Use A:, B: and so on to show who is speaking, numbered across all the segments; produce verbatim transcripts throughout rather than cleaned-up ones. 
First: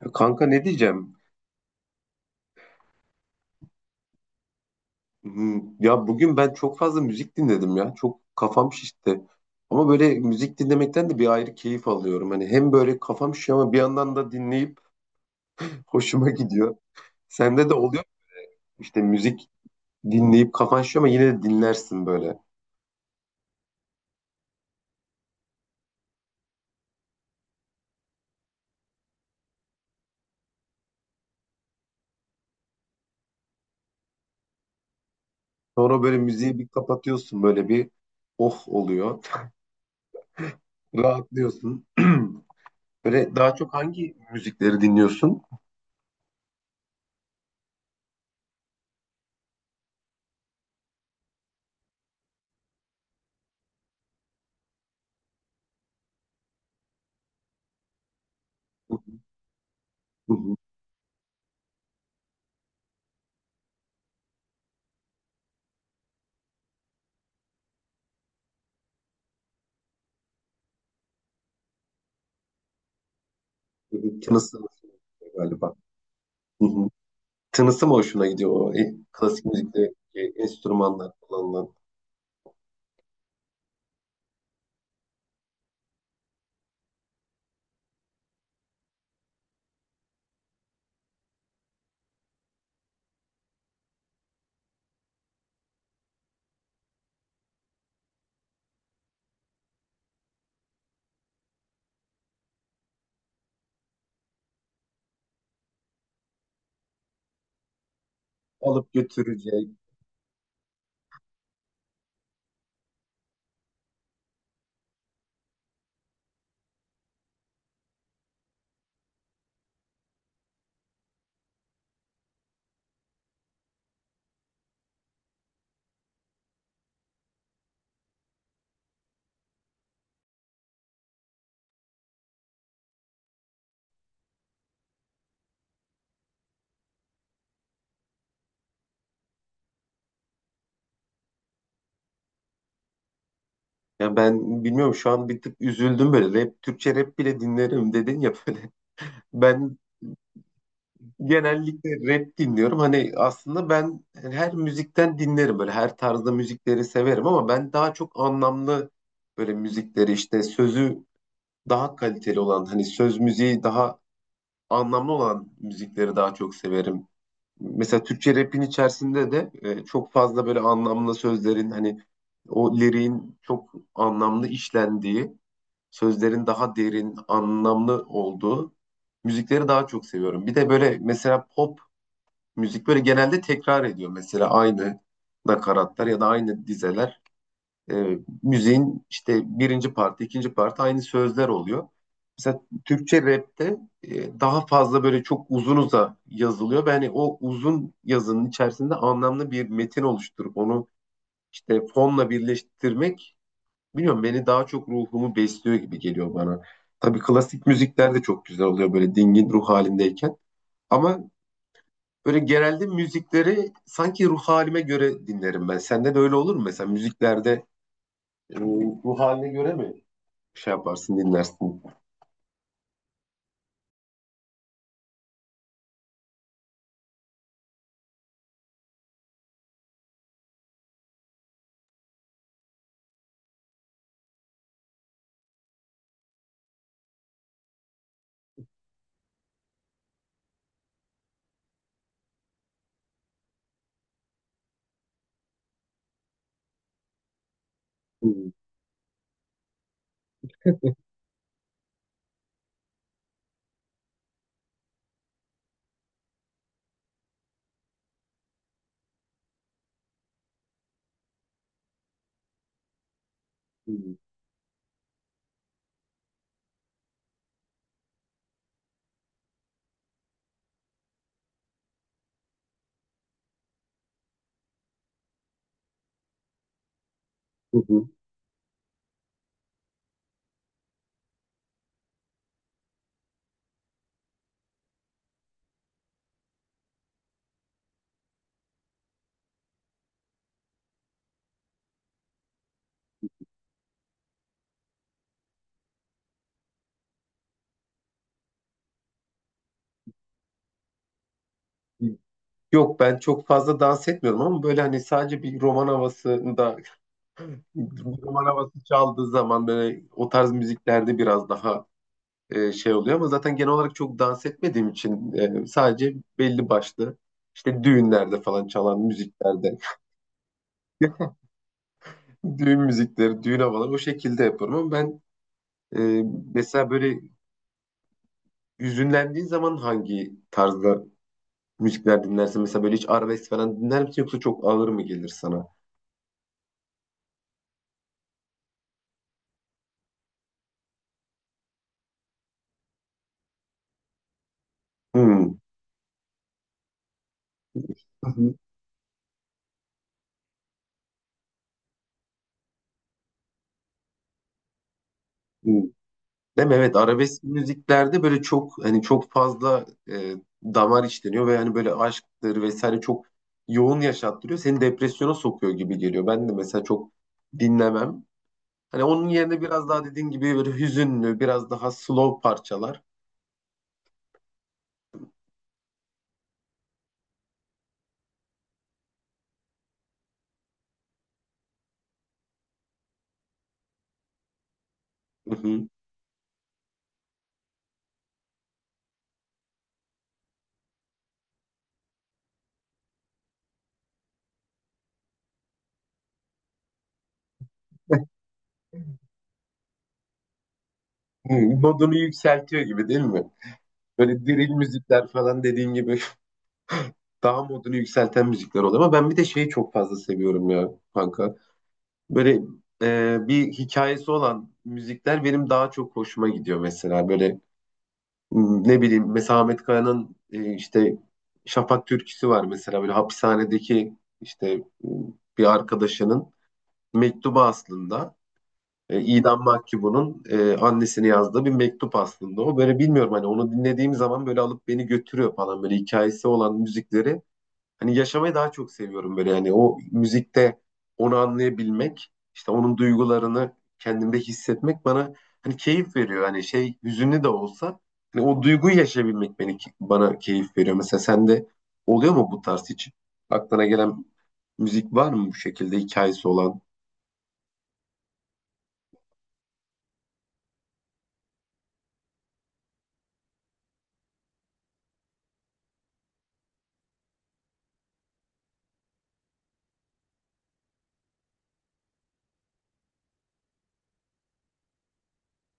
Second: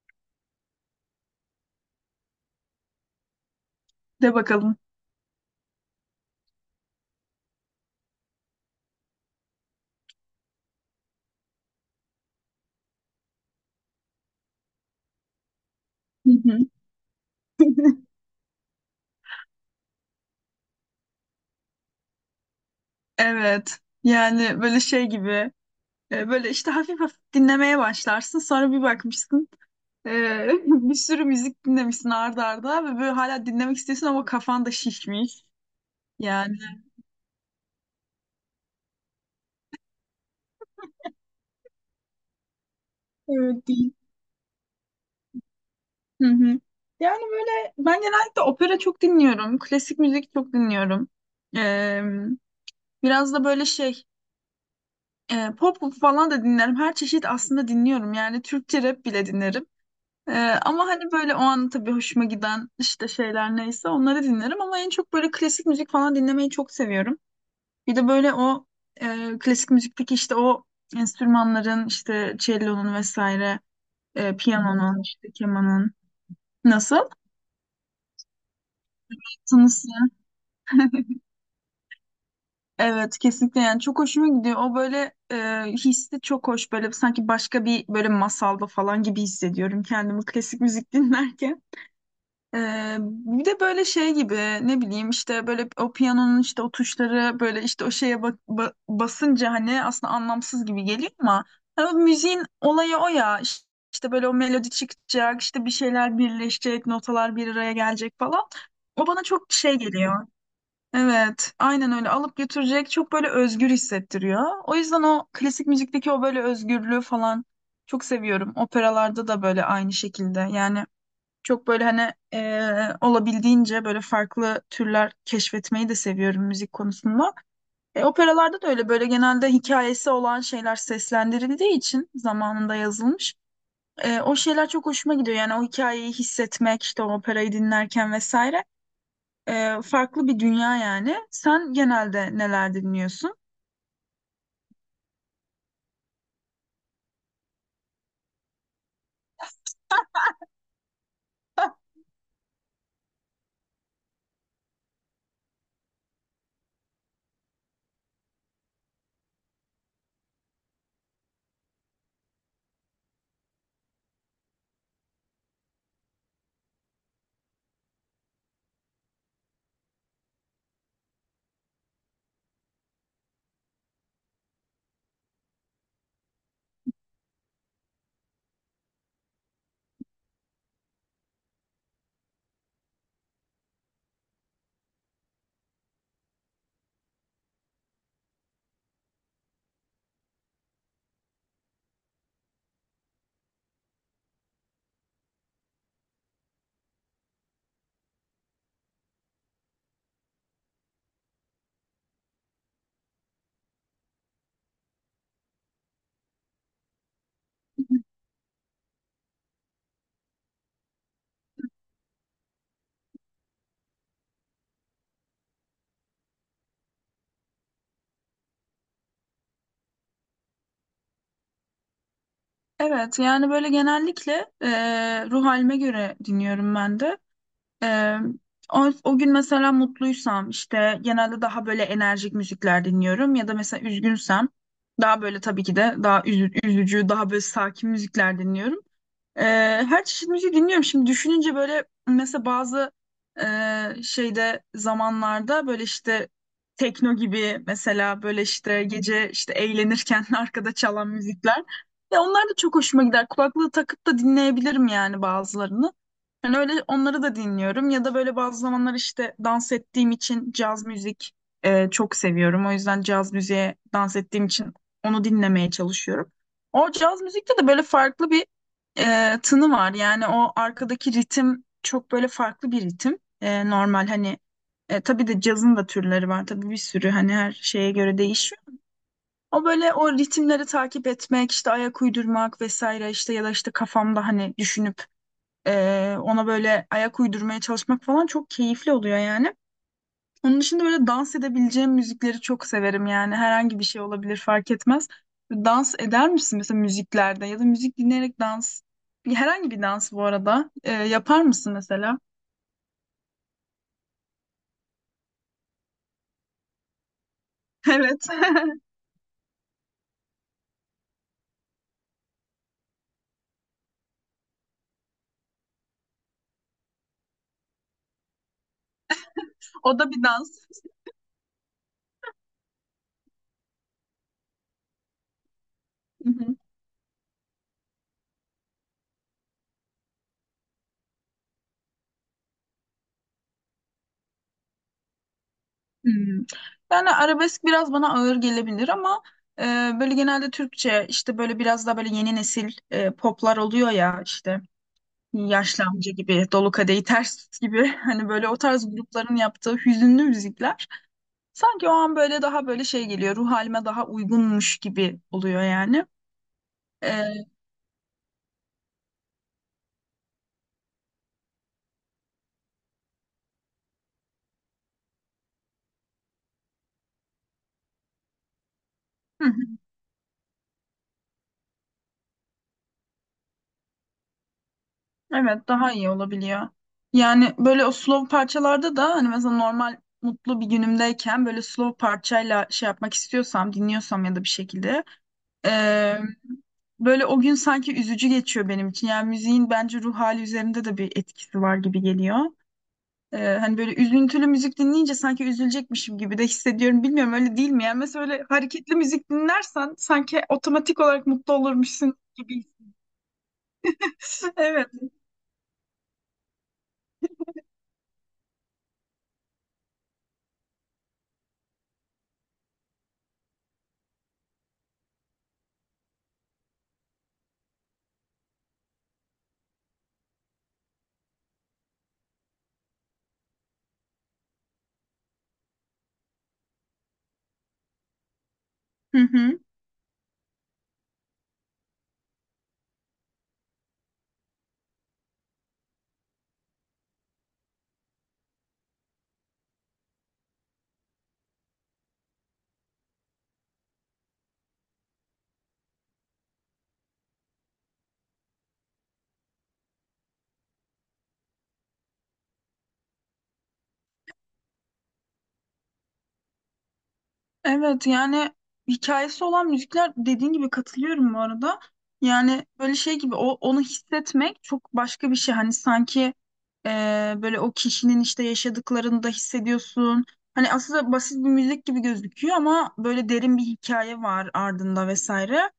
A: Ya kanka ne diyeceğim?
B: De bakalım.
A: Hmm, Ya bugün ben çok fazla müzik dinledim ya. Çok kafam şişti. Ama böyle müzik dinlemekten de bir ayrı keyif alıyorum. Hani hem böyle kafam şişiyor ama bir yandan da dinleyip hoşuma
B: Hı hı.
A: gidiyor. Sende de oluyor mu? İşte müzik dinleyip kafan şişiyor ama yine de dinlersin böyle.
B: Evet. Yani böyle şey gibi e, böyle işte hafif hafif dinlemeye başlarsın. Sonra bir bakmışsın e, bir sürü müzik dinlemişsin arda arda ve böyle hala dinlemek istiyorsun ama kafan da şişmiş.
A: Sonra böyle
B: Yani
A: müziği bir kapatıyorsun böyle bir oh oluyor. Rahatlıyorsun. Böyle daha
B: evet
A: çok
B: değil.
A: hangi müzikleri dinliyorsun?
B: Hı hı. Yani böyle ben genellikle opera çok dinliyorum. Klasik müzik çok dinliyorum. E, biraz da böyle şey e, pop falan da dinlerim. Her çeşit aslında dinliyorum. Yani Türkçe
A: Hı
B: rap bile dinlerim. Ee,
A: hı,
B: ama hani böyle o an tabii hoşuma giden işte şeyler neyse onları dinlerim ama en çok böyle klasik müzik falan dinlemeyi çok seviyorum. Bir de böyle o e, klasik müzikteki işte o enstrümanların işte cellonun vesaire, e, piyanonun, işte
A: galiba.
B: kemanın nasıl?
A: Tınısı mı hoşuna gidiyor o e, klasik
B: Tınısı.
A: müzikteki enstrümanlar kullanılan?
B: Evet kesinlikle yani çok hoşuma gidiyor. O böyle e, hissi çok hoş böyle sanki başka bir böyle masalda falan gibi hissediyorum kendimi klasik müzik dinlerken. Ee, bir de böyle şey gibi ne bileyim işte böyle o piyanonun işte o tuşları böyle işte o şeye bak- ba- basınca hani aslında anlamsız gibi geliyor ama hani o müziğin olayı o ya İş- işte böyle o melodi çıkacak işte bir şeyler birleşecek notalar bir araya gelecek falan
A: Alıp
B: o bana çok
A: götürecek.
B: şey geliyor. Evet aynen öyle alıp götürecek çok böyle özgür hissettiriyor. O yüzden o klasik müzikteki o böyle özgürlüğü falan çok seviyorum. Operalarda da böyle aynı şekilde yani. Çok böyle hani eee, olabildiğince böyle farklı türler keşfetmeyi de seviyorum müzik konusunda. E, operalarda da öyle böyle genelde hikayesi olan şeyler seslendirildiği için zamanında yazılmış. E, o şeyler çok hoşuma gidiyor. Yani o hikayeyi hissetmek, işte o operayı dinlerken vesaire. E, farklı bir dünya yani. Sen genelde neler dinliyorsun?
A: Ya ben bilmiyorum şu an bir tık üzüldüm böyle. Rap, Türkçe rap bile dinlerim dedin ya böyle. Ben genellikle rap dinliyorum. Hani aslında ben her müzikten dinlerim böyle. Her tarzda müzikleri severim ama ben daha çok anlamlı böyle müzikleri işte sözü daha kaliteli olan hani söz müziği daha anlamlı olan müzikleri daha çok severim. Mesela Türkçe rap'in içerisinde de e, çok fazla böyle anlamlı sözlerin hani o liriğin çok anlamlı işlendiği, sözlerin daha derin, anlamlı olduğu müzikleri daha çok seviyorum. Bir de böyle mesela pop müzik böyle genelde tekrar ediyor. Mesela aynı nakaratlar ya da aynı dizeler. E, Müziğin işte birinci parti, ikinci parti aynı sözler oluyor. Mesela Türkçe rapte e, daha fazla böyle çok uzunuza yazılıyor. Yani o uzun yazının içerisinde anlamlı bir metin oluşturup onu işte fonla birleştirmek bilmiyorum beni daha çok ruhumu besliyor gibi geliyor bana. Tabii klasik müzikler de çok güzel oluyor böyle dingin ruh halindeyken. Ama böyle genelde müzikleri sanki ruh halime göre dinlerim ben. Sende de öyle olur mu? Mesela müziklerde e, ruh haline göre mi şey yaparsın, dinlersin.
B: Evet yani böyle genellikle eee ruh halime göre dinliyorum ben de. Ee, o, o gün mesela mutluysam işte genelde daha böyle enerjik müzikler dinliyorum ya da mesela üzgünsem daha böyle tabii ki de daha üzü- üzücü, daha böyle sakin müzikler dinliyorum. Ee, her çeşit müziği dinliyorum. Şimdi düşününce böyle mesela bazı e, şeyde zamanlarda böyle işte tekno gibi mesela
A: Hı
B: böyle işte gece işte eğlenirken arkada çalan müzikler. Ya onlar da çok hoşuma gider. Kulaklığı takıp da dinleyebilirim yani bazılarını. Yani öyle onları da dinliyorum ya da böyle bazı zamanlar işte dans ettiğim için caz müzik e, çok seviyorum. O yüzden caz müziğe dans
A: hı,
B: ettiğim için onu dinlemeye çalışıyorum. O caz müzikte de böyle farklı bir e, tını var. Yani o arkadaki ritim çok böyle farklı bir ritim. E, normal hani e, tabii de cazın da türleri var. Tabii bir sürü hani her
A: hı
B: şeye
A: hı.
B: göre değişiyor. O böyle o ritimleri takip etmek, işte ayak uydurmak vesaire işte ya da işte kafamda hani düşünüp ee, ona böyle ayak uydurmaya çalışmak falan çok keyifli oluyor yani. Onun dışında böyle dans edebileceğim müzikleri çok severim yani. Herhangi bir şey olabilir fark etmez. Dans eder misin mesela müziklerde ya da müzik dinleyerek dans? Bir- Herhangi bir dans bu arada. Ee, yapar mısın mesela?
A: Yok, ben çok fazla dans etmiyorum ama böyle hani sadece bir roman havasında
B: Evet.
A: bir roman havası çaldığı zaman böyle o tarz müziklerde biraz daha e, şey oluyor ama zaten genel olarak çok dans etmediğim için e, sadece belli başlı işte düğünlerde falan çalan müziklerde
B: O da bir dans.
A: düğün müzikleri, düğün havaları o şekilde yapıyorum ama ben e,
B: Hı hı.
A: mesela böyle hüzünlendiğin zaman hangi tarzda müzikler dinlersin? Mesela böyle hiç arabesk falan dinler misin yoksa çok ağır mı gelir sana?
B: Hmm. Yani arabesk biraz bana ağır gelebilir ama e, böyle genelde Türkçe işte böyle biraz daha böyle yeni nesil e, poplar oluyor ya işte.
A: Hmm.
B: Yaşlı amca gibi, dolu kadehi ters gibi hani
A: Hı
B: böyle
A: hı.
B: o tarz grupların yaptığı hüzünlü müzikler sanki o an böyle daha böyle şey geliyor ruh halime daha uygunmuş gibi oluyor
A: Hmm.
B: yani.
A: Değil mi? Evet,
B: Ee,
A: arabesk müziklerde böyle çok hani çok fazla e, damar işleniyor ve hani böyle aşktır vesaire çok yoğun yaşattırıyor. Seni depresyona sokuyor gibi geliyor. Ben de mesela çok dinlemem. Hani onun
B: hı
A: yerine
B: hı,
A: biraz daha dediğin gibi böyle hüzünlü, biraz daha slow parçalar.
B: evet daha iyi olabiliyor. Yani böyle o slow parçalarda da hani mesela normal mutlu bir günümdeyken böyle slow parçayla şey yapmak istiyorsam dinliyorsam ya da bir şekilde
A: Hı hı.
B: ee, böyle o gün sanki üzücü geçiyor benim için. Yani müziğin bence ruh hali üzerinde de bir etkisi var gibi geliyor. Ee, hani böyle üzüntülü müzik dinleyince sanki üzülecekmişim gibi de hissediyorum. Bilmiyorum öyle değil mi? Yani mesela öyle hareketli müzik dinlersen sanki otomatik olarak mutlu
A: Hı, modunu
B: olurmuşsun gibi.
A: yükseltiyor gibi değil mi? Böyle drill
B: Evet.
A: müzikler falan dediğin gibi. Daha modunu yükselten müzikler oluyor. Ama ben bir de şeyi çok fazla seviyorum ya kanka. Böyle e, bir hikayesi olan müzikler benim daha çok hoşuma gidiyor mesela. Böyle m, ne bileyim mesela Ahmet Kaya'nın e, işte Şafak türküsü var mesela. Böyle hapishanedeki işte m, bir arkadaşının mektubu aslında.
B: Hı
A: E,
B: hı.
A: idam mahkumunun e, annesine yazdığı bir mektup aslında o. Böyle bilmiyorum hani onu dinlediğim zaman böyle alıp beni götürüyor falan. Böyle hikayesi olan müzikleri hani yaşamayı daha çok seviyorum böyle, yani o müzikte onu anlayabilmek, işte onun duygularını kendimde hissetmek bana hani keyif veriyor. Hani şey hüzünlü de olsa hani o duyguyu yaşayabilmek beni bana keyif veriyor. Mesela sende oluyor mu bu tarz hiç? Aklına gelen müzik var mı bu şekilde hikayesi olan?
B: Evet yani hikayesi olan müzikler dediğin gibi katılıyorum bu arada. Yani böyle şey gibi o, onu hissetmek çok başka bir şey. Hani sanki e, böyle o kişinin işte yaşadıklarını da hissediyorsun. Hani aslında basit bir müzik gibi gözüküyor ama böyle derin bir hikaye var ardında vesaire.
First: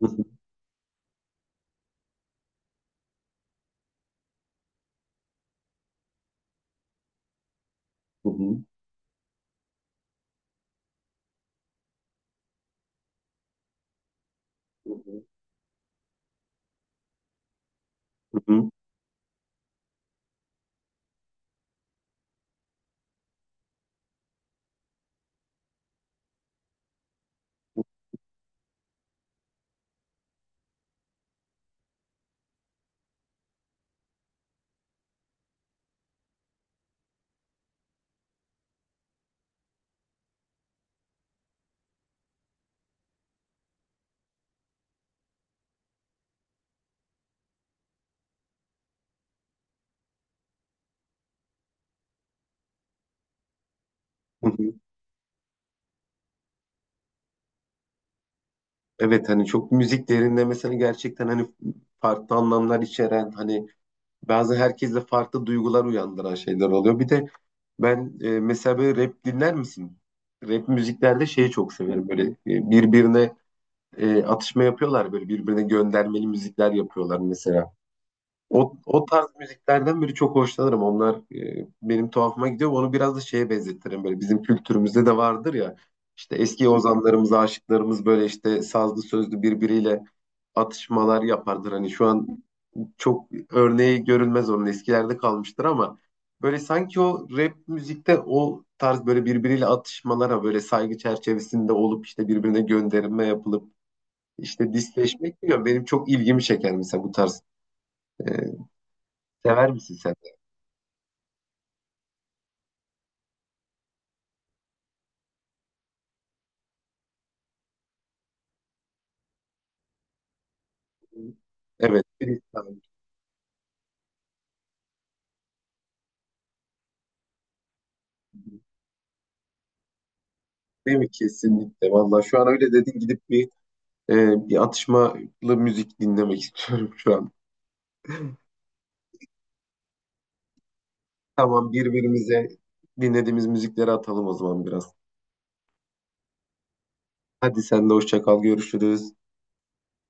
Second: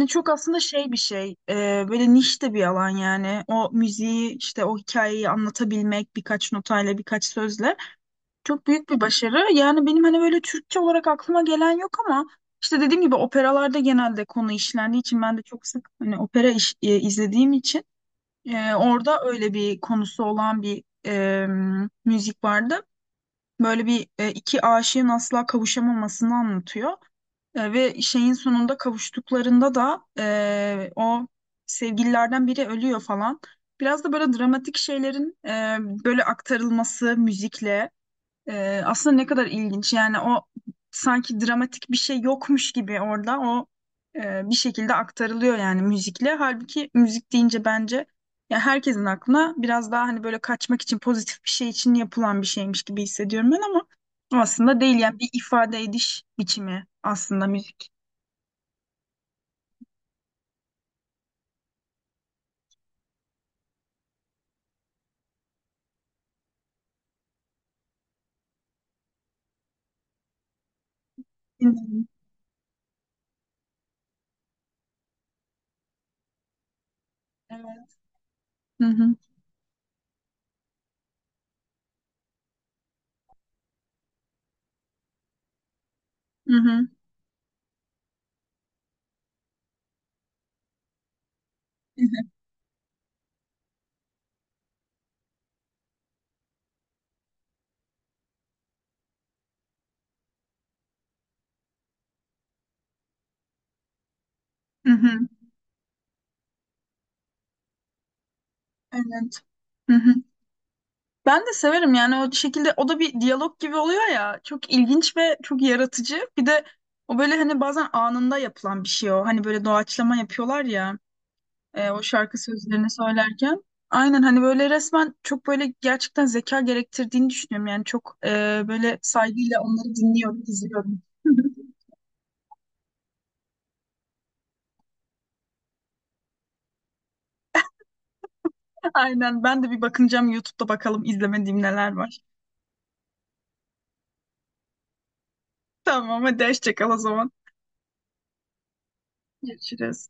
A: Hı hı,
B: çok aslında şey bir şey, e, böyle niş de bir alan yani. O müziği işte o hikayeyi anlatabilmek birkaç notayla birkaç sözle
A: hı hı,
B: çok büyük bir başarı. Yani benim hani böyle Türkçe olarak aklıma gelen yok ama işte dediğim gibi operalarda genelde konu işlendiği için ben de çok sık hani opera iş- e, izlediğim için
A: hı hı,
B: e, orada öyle bir konusu olan bir e, müzik vardı. Böyle bir e, iki aşığın asla kavuşamamasını anlatıyor. E, ve şeyin sonunda kavuştuklarında da e, o sevgililerden biri ölüyor falan. Biraz da böyle dramatik şeylerin e, böyle aktarılması müzikle. Ee, aslında ne kadar ilginç. Yani o sanki dramatik bir şey yokmuş gibi orada o e, bir şekilde aktarılıyor yani müzikle. Halbuki müzik deyince bence ya herkesin aklına biraz daha hani böyle kaçmak için pozitif bir şey için yapılan bir şeymiş gibi hissediyorum ben ama
A: hı hı.
B: aslında değil yani bir ifade ediş biçimi aslında müzik.
A: Evet, hani çok müzik değerinde mesela gerçekten hani farklı anlamlar içeren hani bazı herkeste farklı duygular uyandıran şeyler oluyor. Bir de ben e, mesela böyle rap dinler misin? Rap müziklerde şeyi çok
B: Dinledim.
A: severim. Böyle e, birbirine e, atışma yapıyorlar. Böyle birbirine göndermeli müzikler yapıyorlar mesela.
B: Evet.
A: O,
B: Hı
A: o
B: hı.
A: tarz müziklerden biri çok hoşlanırım. Onlar e, benim tuhafıma gidiyor. Onu biraz da şeye benzetirim. Böyle bizim kültürümüzde de vardır ya. İşte
B: Hı
A: eski
B: hı.
A: ozanlarımız, aşıklarımız böyle işte sazlı sözlü birbiriyle atışmalar yapardır. Hani şu an çok örneği görülmez onun, eskilerde kalmıştır ama böyle sanki o rap müzikte o tarz böyle birbiriyle atışmalara böyle saygı çerçevesinde olup işte birbirine gönderme yapılıp işte
B: Hı hı.
A: disleşmek diyor. Benim çok ilgimi çeker mesela bu tarz. E,
B: Evet.
A: Sever misin
B: Hı hı.
A: sen
B: Evet.
A: de?
B: Ben de severim yani o şekilde o da bir diyalog gibi oluyor ya çok ilginç ve çok yaratıcı bir de o böyle hani bazen anında yapılan bir şey o hani böyle doğaçlama yapıyorlar ya e, o
A: Evet,
B: şarkı
A: freestyle.
B: sözlerini söylerken aynen hani böyle resmen çok böyle gerçekten zeka gerektirdiğini düşünüyorum yani çok e, böyle saygıyla onları dinliyorum
A: Değil
B: izliyorum.
A: mi? Kesinlikle. Vallahi şu an öyle dedin, gidip bir e, bir atışmalı müzik dinlemek istiyorum şu an.
B: Aynen ben de bir bakınacağım YouTube'da bakalım izlemediğim
A: Tamam,
B: neler var.
A: birbirimize dinlediğimiz müzikleri atalım o zaman biraz.
B: Tamam hadi hoşça kal o zaman.
A: Hadi sen de hoşça kal, görüşürüz.
B: Görüşürüz.